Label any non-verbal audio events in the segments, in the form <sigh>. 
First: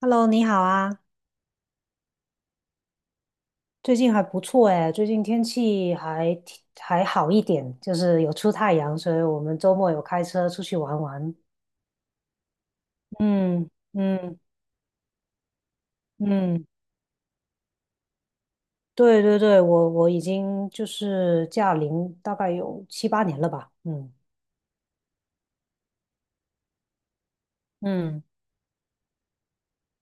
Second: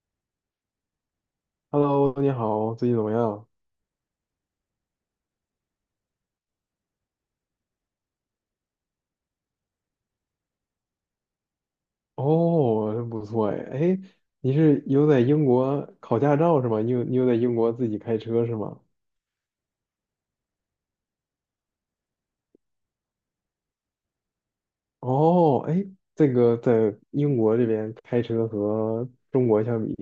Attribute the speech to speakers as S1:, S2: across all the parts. S1: Hello,你好啊。
S2: Hello，你好，最近怎么样？
S1: 最近还不错哎，最近天气还挺好一点，就是有出太阳，所以我们周末有开车出去玩玩。
S2: 哦，真不错哎。
S1: 嗯
S2: 哎，
S1: 嗯
S2: 你是有在英国考驾照
S1: 嗯，
S2: 是吗？你有在英国自己开车是吗？
S1: 对对对，我已经就是驾龄大概有七八年了吧。嗯
S2: 哦，哎，这个在英国这边开
S1: 嗯，
S2: 车和中国相比，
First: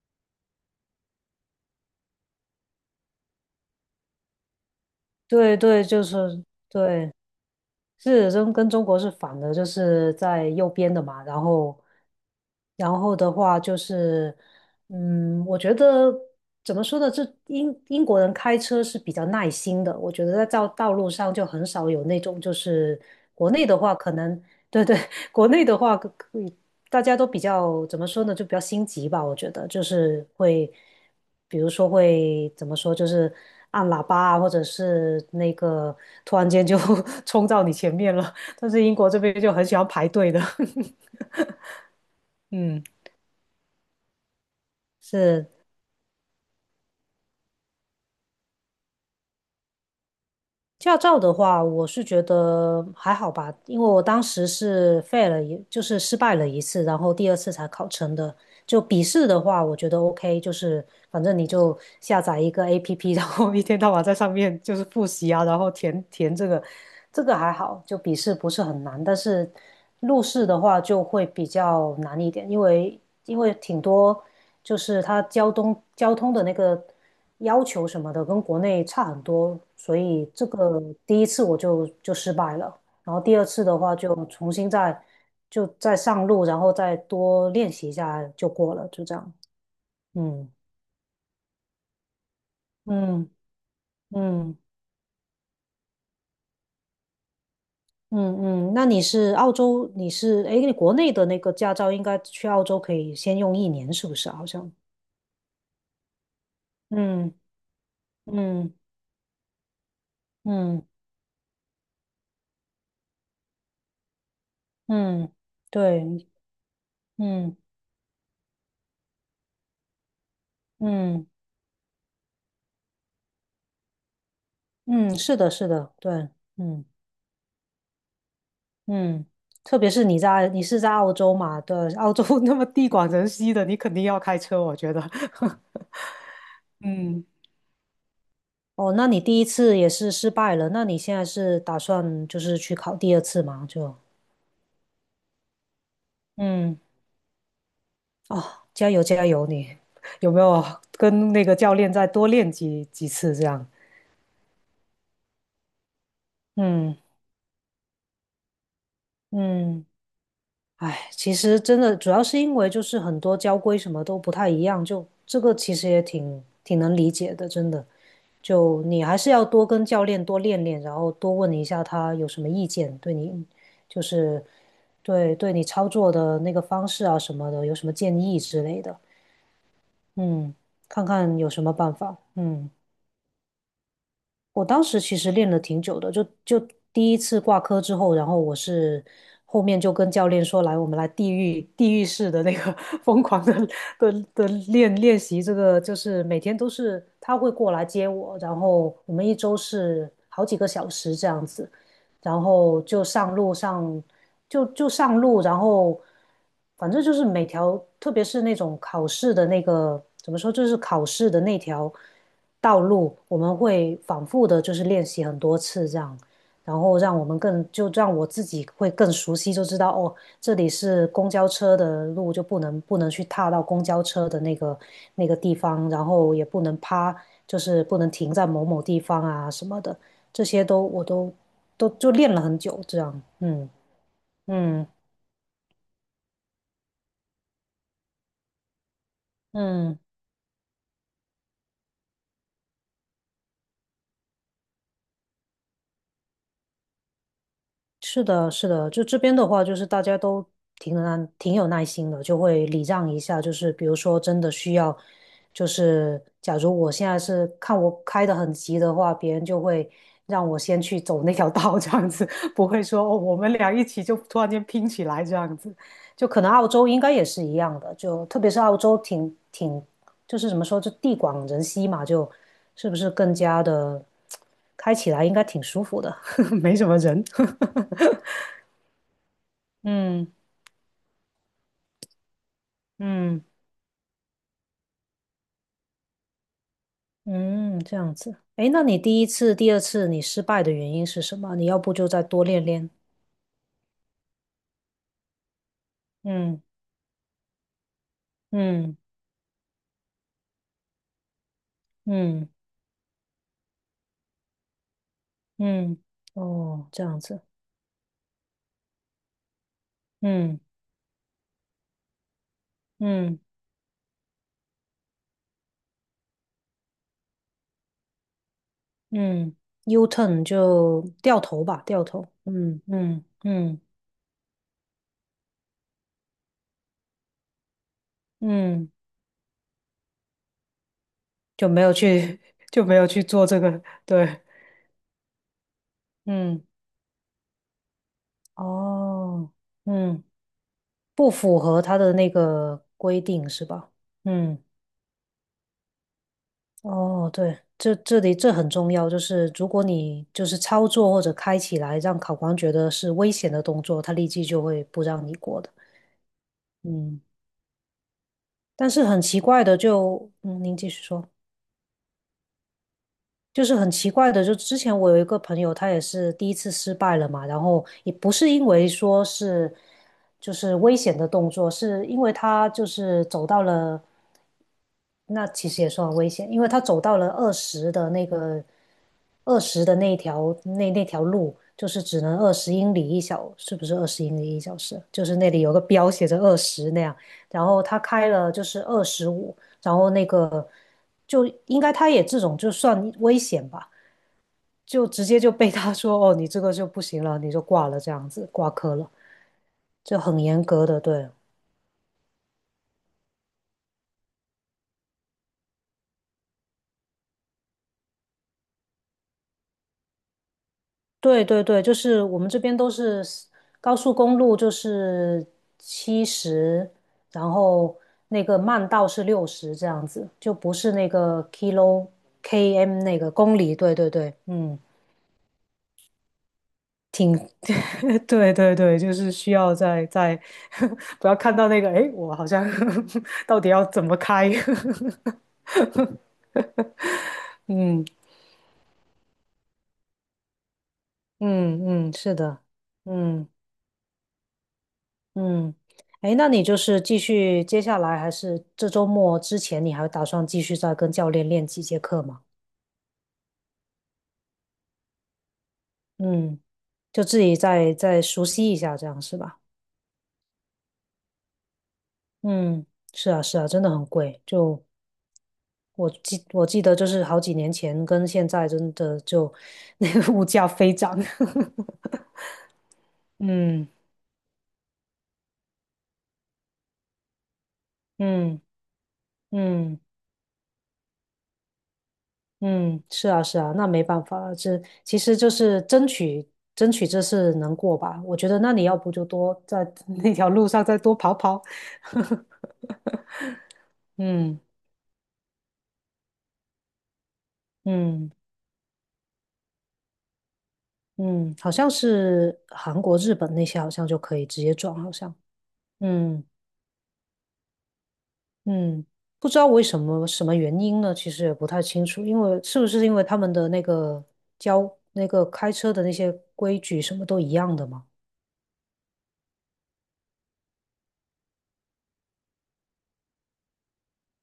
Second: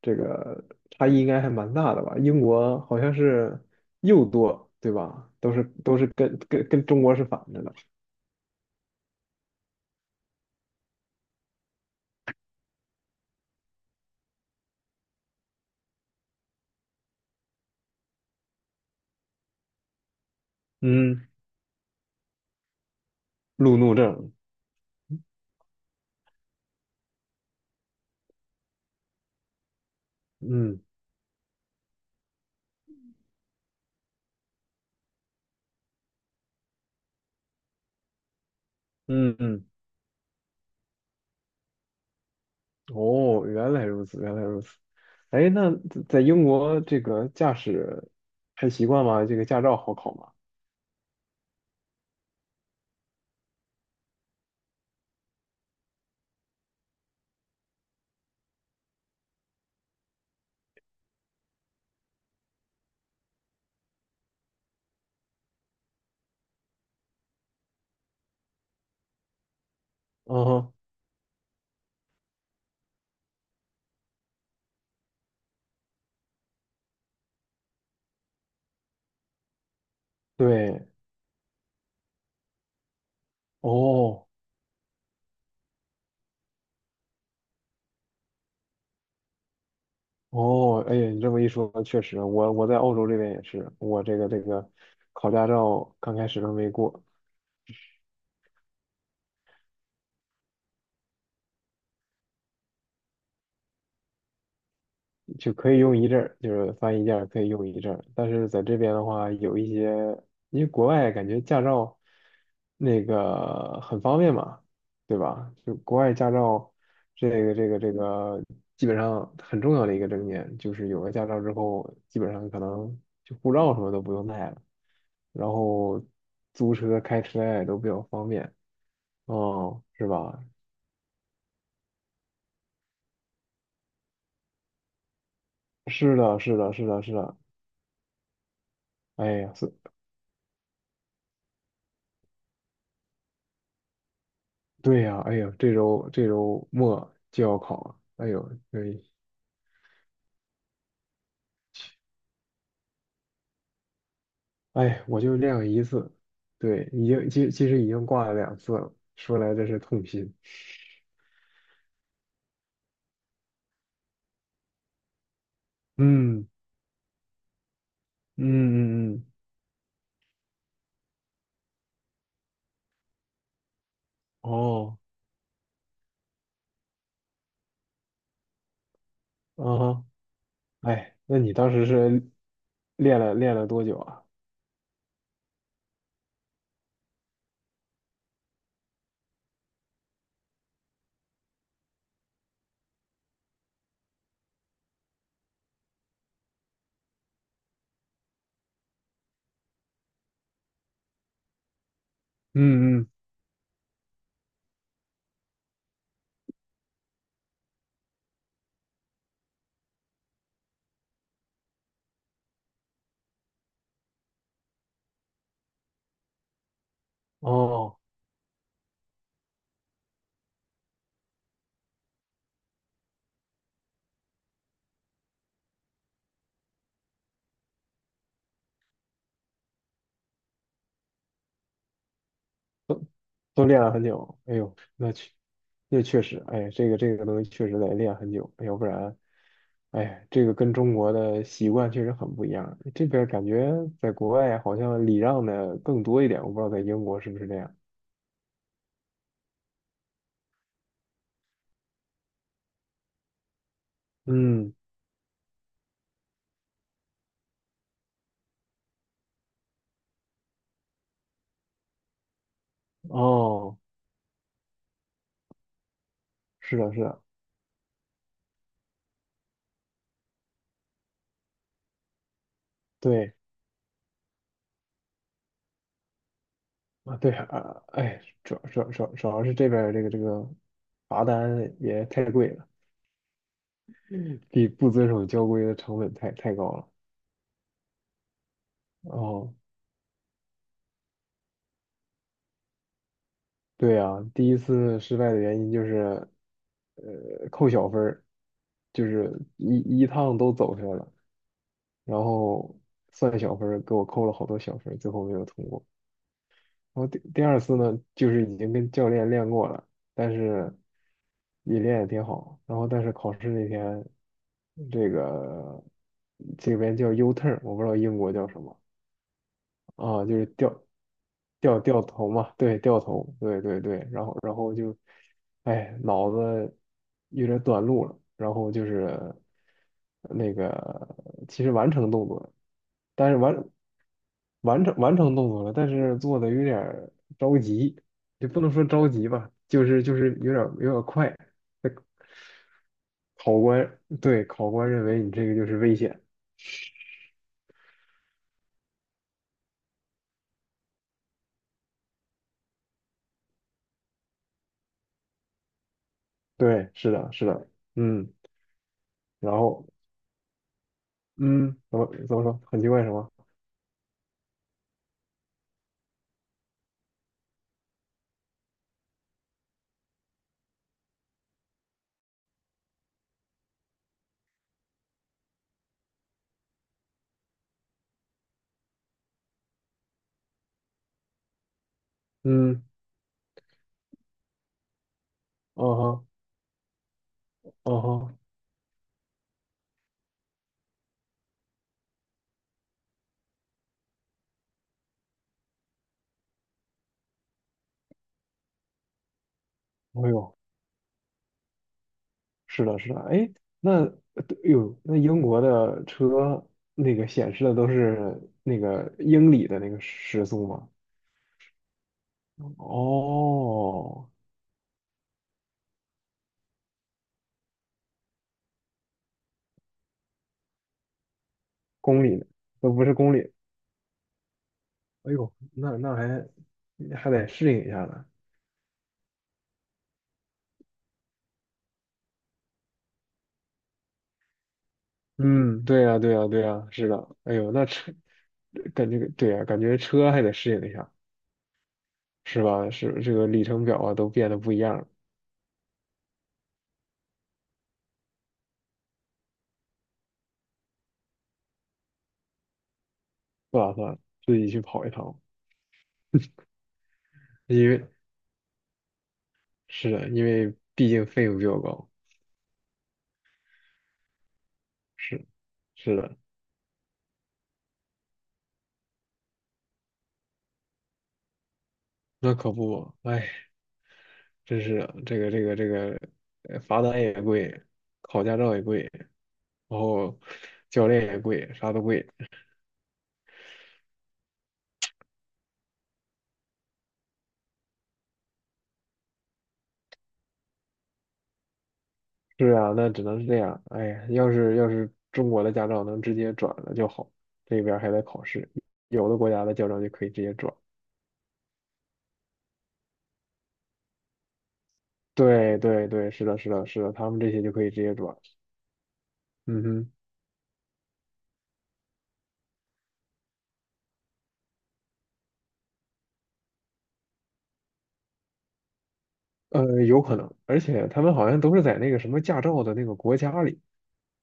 S2: 这个差异应该还蛮大的吧？英国好像是右舵，对吧？都
S1: 对
S2: 是
S1: 对，
S2: 都
S1: 就
S2: 是跟
S1: 是
S2: 中
S1: 对。
S2: 国是反着的。
S1: 是中跟中国是反的，就是在右边的嘛。然后的话就是，我觉得怎么说呢？这英国人开车是比较耐心的，我觉得在道路
S2: 嗯，
S1: 上就很少有那种就是国内的
S2: 路怒
S1: 话，可
S2: 症。
S1: 能对对。<laughs> 国内的话可以大家都比较怎么说呢？就比较心急吧，我觉得就是会。
S2: 嗯
S1: 比如说会怎么说，就是按喇叭啊，或者是那个突然间就 <laughs> 冲到你前面了。但是英国这
S2: 嗯
S1: 边就很
S2: 嗯。
S1: 喜欢排队的。<laughs> 嗯，
S2: 哦，原来如此，原来如此。哎，
S1: 是。
S2: 那在英国这个驾驶还习惯吗？这个驾照好考吗？
S1: 驾照的话，我是觉得还好吧，因为我当时是废了一，就是失败了一次，然后第二次才考成的。就笔试的话，我觉得 OK，就是反正你就下载一个 APP，然后一天到晚在上面就是复习啊，然后填这个，这个还好，就笔试不是很难，但是路
S2: 嗯
S1: 试的
S2: 哼，
S1: 话就会比较难一点，因为因为挺多就是它交通的那个。要求什么的跟国内差很多，所以这个
S2: 对，
S1: 第一次我就失败了，然后第二次的话就
S2: 哦
S1: 重新再就再上路，然后再多练习一下就过了，就这样。嗯
S2: 哦，哎呀，你这么一说，确实，我在澳洲这
S1: 嗯
S2: 边也是，我这个这
S1: 嗯
S2: 个考驾照刚开始都没过，
S1: 嗯嗯，那你是澳洲，你是诶，你国内的那个驾照应该去澳洲可以先用一年，是不是啊？好像，
S2: 就可以用一阵儿，就是翻译件儿
S1: 嗯
S2: 可以用一阵儿，但是在
S1: 嗯
S2: 这边的话，有一些，因为
S1: 嗯
S2: 国外感觉驾照那个很方便嘛，对
S1: 嗯，
S2: 吧？就国
S1: 对，
S2: 外驾照这个
S1: 嗯
S2: 这个这个基本上很重要的一个证件，就是有了驾
S1: 嗯
S2: 照之后，基本上可能就护照什么都不用带了，
S1: 嗯，是
S2: 然
S1: 的，是的，
S2: 后
S1: 对，
S2: 租
S1: 嗯。
S2: 车开车呀也都比较方便，
S1: 嗯，特
S2: 哦，
S1: 别是
S2: 是
S1: 你
S2: 吧？
S1: 在你是在澳洲嘛，对，澳洲 <laughs> 那么地广人稀的，你肯定要开车，我觉得。<laughs>
S2: 是的，是的，是的，是
S1: 嗯，
S2: 的，
S1: 哦，那你
S2: 哎
S1: 第一
S2: 呀，
S1: 次也是失败了，那你现在是打算就是去考第二次吗？就，
S2: 对呀，哎呦，这周这周
S1: 嗯，
S2: 末就要考了，哎
S1: 哦，
S2: 呦，
S1: 加
S2: 对，
S1: 油加油你。<laughs> 有没有跟那个教练再多练几次这样？
S2: 哎，我就练了一次，对，
S1: 嗯
S2: 已经其实已经挂了两次了，说来这是
S1: 嗯，
S2: 痛心。
S1: 哎，其实真的主要是因为就是很多交规什么都不太一样，就这个其实也挺
S2: 嗯
S1: 挺能理解的，真的。就你
S2: 嗯嗯
S1: 还
S2: 嗯，
S1: 是要多跟教练多练练，然后多问一下他有什么意见，对你就是
S2: 哦，
S1: 对你操作的那个方式啊什么的，有什么建议之类的。
S2: 啊哈，
S1: 嗯，看
S2: 哎，
S1: 看
S2: 那
S1: 有
S2: 你
S1: 什
S2: 当
S1: 么
S2: 时
S1: 办法。
S2: 是
S1: 嗯。
S2: 练了多久啊？
S1: 我当时其实练了挺久的，就第一次挂科之后，然后我是后面就跟教练说，来，我们来地狱式的那个 <laughs> 疯狂的的练习，这个就是每天都是他会过来接我，然后我们一周是好几个小时这样子，然后
S2: 嗯
S1: 就
S2: 嗯，
S1: 上路上，就上路，然后反正就是每条，特别是那种考试的那个，怎么说，就是考试的那条道路，我们会反复的，就是练习很多次这样，然后让我们更，就
S2: 哦。
S1: 让我自己会更熟悉，就知道哦，这里是公交车的路，就不能去踏到公交车的那个那个地方，然后也不能趴，就是不能停在某某地方啊什么的。这些我都就练了很久，这样。
S2: 都
S1: 嗯
S2: 练了很久，哎呦，
S1: 嗯
S2: 那确实，哎，这个东西确实得练很久，要不然，
S1: 嗯，
S2: 哎，这个跟中国的习惯确实很不一样。这边感觉在国外好像礼让的更多一点，我不知道在英国是不是这样。
S1: 是的，是的，就这边的话，就是大家都挺有耐挺有耐心的，就会礼让一下，就是比如说真的
S2: 嗯，
S1: 需要，就是假如我现在是看我开的很急的话，别人就会让我先去走那条道，这样子。<laughs> 不会说哦，我们俩
S2: 哦，
S1: 一起就突然间拼起来这样子，就可能澳
S2: 是
S1: 洲
S2: 的，
S1: 应
S2: 是
S1: 该
S2: 的，
S1: 也是一样的，就特别是澳洲挺就是怎么说，就地广人稀嘛，就是不是更
S2: 对
S1: 加的开起来应该挺舒服的。<laughs> 没什么
S2: 啊，
S1: 人。
S2: 对啊，哎，
S1: <laughs>
S2: 主要是这边儿这个这
S1: 嗯
S2: 个罚单也太贵了，
S1: 嗯
S2: 比不遵守交规的成本太高了。
S1: 嗯，这样子。诶，那你第一
S2: 哦。
S1: 次、第二次你失败的原因是什么？你要不就再多练练。
S2: 对呀，第一次失败的原因就是，
S1: 嗯
S2: 呃，扣小分儿，
S1: 嗯
S2: 就是一趟都走出来了，然
S1: 嗯
S2: 后算小分儿，给我扣了好多小分儿，最后没有通过。
S1: 嗯，哦，
S2: 然
S1: 这
S2: 后第
S1: 样子。
S2: 第二次呢，就是已经跟教练练过了，但
S1: 嗯
S2: 是也练得挺好，然后但是考
S1: 嗯
S2: 试那天，这个这边叫 U turn，我不知道英国叫什么。
S1: 嗯，U
S2: 啊，就
S1: turn
S2: 是掉
S1: 就掉头
S2: 掉
S1: 吧，
S2: 掉
S1: 掉头。
S2: 头嘛，对，
S1: 嗯
S2: 掉
S1: 嗯
S2: 头，对
S1: 嗯
S2: 对对，然后就，哎，脑子有点短路了，然后就
S1: 嗯，
S2: 是那个其
S1: 就
S2: 实
S1: 没
S2: 完
S1: 有
S2: 成动作
S1: 去
S2: 了，
S1: <laughs> 就没有去
S2: 但是
S1: 做
S2: 完
S1: 这个。对，
S2: 完成完成动作了，但是做的有
S1: 嗯，
S2: 点儿着急，也不能说着急吧，
S1: 哦，
S2: 就是就
S1: 嗯，
S2: 是有点
S1: 不
S2: 快，
S1: 符合
S2: 那
S1: 他的那个规定是吧？嗯，
S2: 考官认为你这个就是危险，
S1: 哦，对，这里这很重要，就是如果你就是操作或者开起来让考官觉得是危险的动作，他立即就会不让你过的。
S2: 对，是
S1: 嗯，
S2: 的，是的，嗯，
S1: 但是很奇
S2: 然
S1: 怪的
S2: 后。
S1: 就，嗯，您继续说。
S2: 嗯，怎么说？很奇怪什么？
S1: 就是很奇怪的，就之前我有一个朋友，他也是第一次失败了嘛，然后也不是因为说是就是危险的动作，是因为他就是走到了。那其实也算危险，因为他走到了二十的那个二十的那一条那条路，就是只能二十
S2: 嗯，
S1: 英里一小，是不是二十英里一小时？就是那里有个
S2: 哦
S1: 标
S2: 哈，
S1: 写着二十那样，然后他
S2: 哦
S1: 开
S2: 哈，
S1: 了就是二十五，然后那个就应该他也这种就算危险吧，就直接就被他说哦，你这个就不行了，你就挂了这样子，挂科了，就
S2: 哎
S1: 很
S2: 呦，
S1: 严格的。对。
S2: 是的，是的，哎，那对哎呦，那英国的车那个显示的都是那个英里的那个时速吗？
S1: 对对对，就是我们这边都是 高速
S2: 哦，
S1: 公路，就是七十，然后那个慢道是六十这样子，就不是那个
S2: 公里的都
S1: km
S2: 不是
S1: 那个
S2: 公里，
S1: 公里。对对对。嗯，
S2: 哎呦，那还
S1: 挺
S2: 得适应一下呢。
S1: <laughs> 对对对，就是需要在在 <laughs> 不要看到那个，诶，我好像 <laughs> 到底要怎么开？<laughs>
S2: 嗯，对呀，对呀，对呀，是的，哎呦，那
S1: 嗯
S2: 车感觉对呀，感觉车还得适应一下，
S1: 嗯嗯，是
S2: 是
S1: 的。
S2: 吧？是这个
S1: 嗯。
S2: 里程表啊，都变得不一样了。
S1: 嗯，哎，那你就是继续接下来，还是这周末之前，你还打算继续再跟教练练几节课吗？
S2: 不打算自己去跑一趟，
S1: 嗯，就自己
S2: 因
S1: 再
S2: 为
S1: 再熟悉一下，这样是吧？
S2: 是的，因为毕竟费用比较高。
S1: 嗯，是啊，是啊，真的很贵。就
S2: 是，
S1: 我
S2: 是的，
S1: 记我记得，就是好几年前跟现在，真的就 <laughs> 那个物价飞涨。
S2: 那可不嘛，
S1: <laughs>
S2: 哎，
S1: 嗯
S2: 真是的这个，罚单也贵，考驾
S1: 嗯
S2: 照也贵，然
S1: 嗯。
S2: 后教练也贵，啥都贵。
S1: 嗯，是啊，是啊，那没办法了，这其实就是争取这次能过吧。我觉得那你要不就多在 <laughs> 那条路上再多跑跑。<laughs>
S2: 是啊，那只能是这样。哎呀要
S1: 嗯
S2: 是要是中国的驾照能直接转了就好，这边儿还得
S1: 嗯
S2: 考试，有的国家的驾照就可以直接转。
S1: 嗯，好像是韩国、日本那些好像就可以直接转，好像。
S2: 对对对，
S1: 嗯
S2: 是的，是的，是的，他们这些就可以直接转。
S1: 嗯，不知道
S2: 嗯
S1: 为什
S2: 哼。
S1: 么什么原因呢？其实也不太清楚，因为是不是因为他们的那个交那个开车的那些规矩什么都一样的嘛？
S2: 有可能，而且他们好像都是在那个什么驾照的那个国家里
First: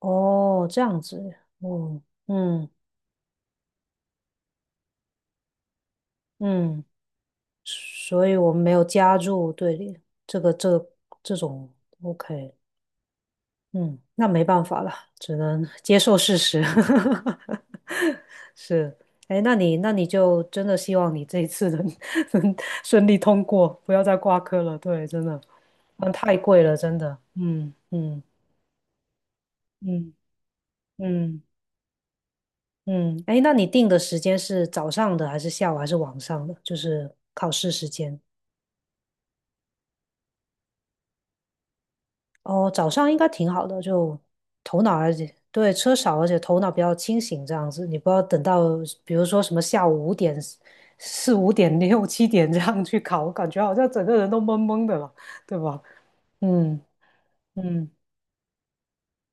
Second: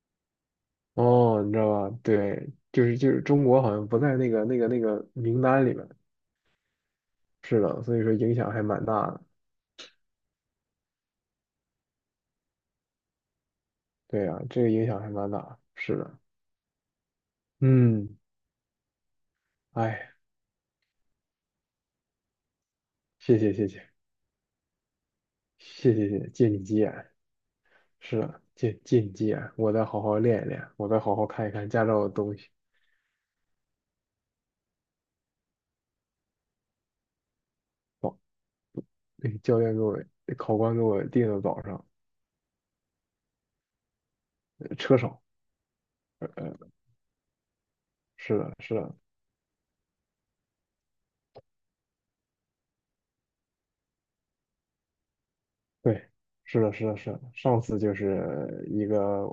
S1: 哦，这样子，
S2: 哦，你知道吧？
S1: 哦，
S2: 对，
S1: 嗯。
S2: 就是中国好像不在那个名单里面，
S1: 嗯，
S2: 是的，所以说
S1: 所
S2: 影
S1: 以
S2: 响
S1: 我
S2: 还
S1: 们没有
S2: 蛮大
S1: 加
S2: 的。
S1: 入队里，这个这这种 OK。嗯，
S2: 对
S1: 那
S2: 呀，
S1: 没
S2: 这
S1: 办
S2: 个
S1: 法
S2: 影
S1: 了，
S2: 响还蛮
S1: 只
S2: 大，
S1: 能 <laughs>
S2: 是
S1: 接受
S2: 的，
S1: 事实。
S2: 嗯，
S1: <laughs> 是，哎，那你那你
S2: 哎，
S1: 就真的希望你这一次能 <laughs> 能顺利
S2: 谢
S1: 通
S2: 谢谢
S1: 过，不
S2: 谢
S1: 要再挂科了。对，真的。
S2: 谢谢
S1: 嗯，
S2: 谢谢，
S1: 太
S2: 借你
S1: 贵
S2: 吉
S1: 了，
S2: 言，
S1: 真的。嗯
S2: 是
S1: 嗯
S2: 的，借你吉言，我再好
S1: 嗯
S2: 好练一练，我再好好
S1: 嗯
S2: 看一看驾照的东西。
S1: 嗯，哎，那你定的时间是早上的还是下午还是晚上的？就是考试时间。
S2: 那个教练给我，考官给我定的早上，
S1: 哦，早上应该挺好的，就头脑
S2: 车
S1: 而
S2: 少，
S1: 且对车少，而
S2: 呃，
S1: 且
S2: 呃
S1: 头脑比较清醒，这样子你不要
S2: 是
S1: 等
S2: 的，
S1: 到
S2: 是的，
S1: 比如说什么下午五点、四五点、六七点这样去考，感觉好像整个人都懵懵的了，对吧？
S2: 对，是的，
S1: 嗯
S2: 是的，是的。上次
S1: 嗯
S2: 就是一个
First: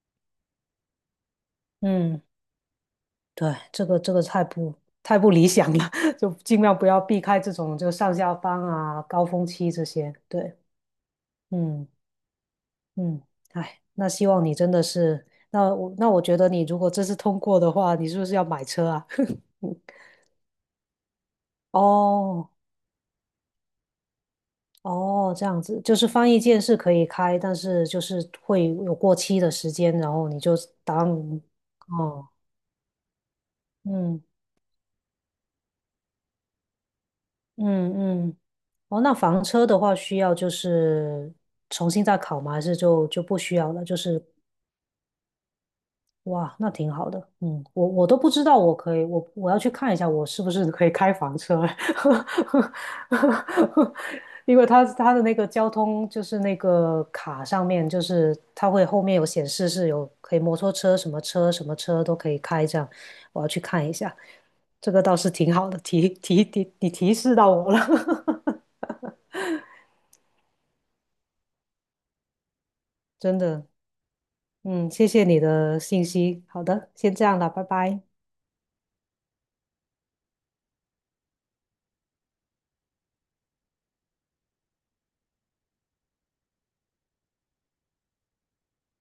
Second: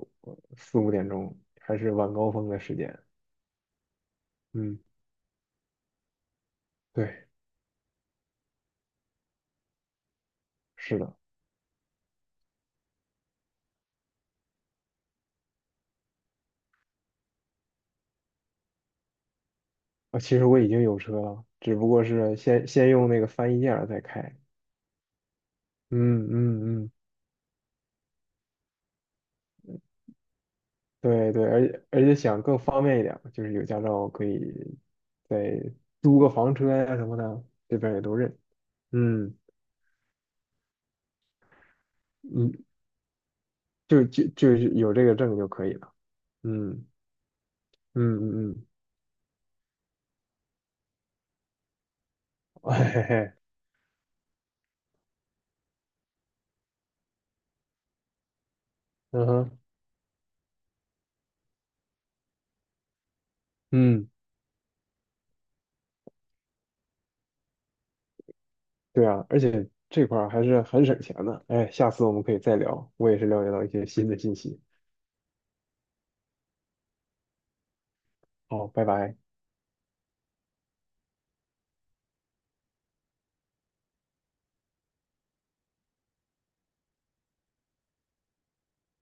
S2: 四五点钟，还是晚
S1: 嗯，
S2: 高峰的时间。
S1: 对，这个这个太不
S2: 嗯，
S1: 太不理想了。<laughs> 就尽量不要避
S2: 对，
S1: 开这种就上下班啊、高峰期这些。对，
S2: 是的。
S1: 嗯。嗯，哎，那希望你真的是，那我觉得你如果这次通过的话，你是不是要买车啊？
S2: 啊，其实我已经有车了，
S1: <laughs>
S2: 只不过是
S1: 哦
S2: 先用那个翻译件儿再开。
S1: 哦，这样子就是
S2: 嗯
S1: 翻译件是
S2: 嗯嗯，
S1: 可以开，但是就是会有过期的时间，然后你就当
S2: 对对，而且
S1: 哦，
S2: 想更方便一点儿就是有驾照
S1: 嗯
S2: 可以再租个房车呀、什么的，这边儿也都
S1: 嗯
S2: 认。
S1: 嗯，哦，那
S2: 嗯
S1: 房车的话需要就是重新再考吗？
S2: 嗯，
S1: 还是就就不需要了？就
S2: 就
S1: 是
S2: 就就是有这个证就可以了。
S1: 哇，那
S2: 嗯
S1: 挺好的。嗯，我
S2: 嗯
S1: 都不知
S2: 嗯
S1: 道，
S2: 嗯，
S1: 我可以，我要去看一下，我是不是可以开房车。
S2: <laughs> 嘿嘿嘿，
S1: <laughs> 因为它的那个交通就是那个卡上面，就是它会后面有
S2: 嗯
S1: 显
S2: 哼，
S1: 示是有可以摩托车什么车什么车都可以开这样，我要去看一
S2: 嗯。
S1: 下。这个倒是挺好的，提示到我了。
S2: 对啊，而且这块儿还是很省钱的。哎，下次我们可以再聊，我也
S1: <laughs>
S2: 是
S1: 真
S2: 了解到
S1: 的。
S2: 一些新的信息。
S1: 嗯，谢谢你的信息。好的，先这样了，拜拜。
S2: 好，拜拜。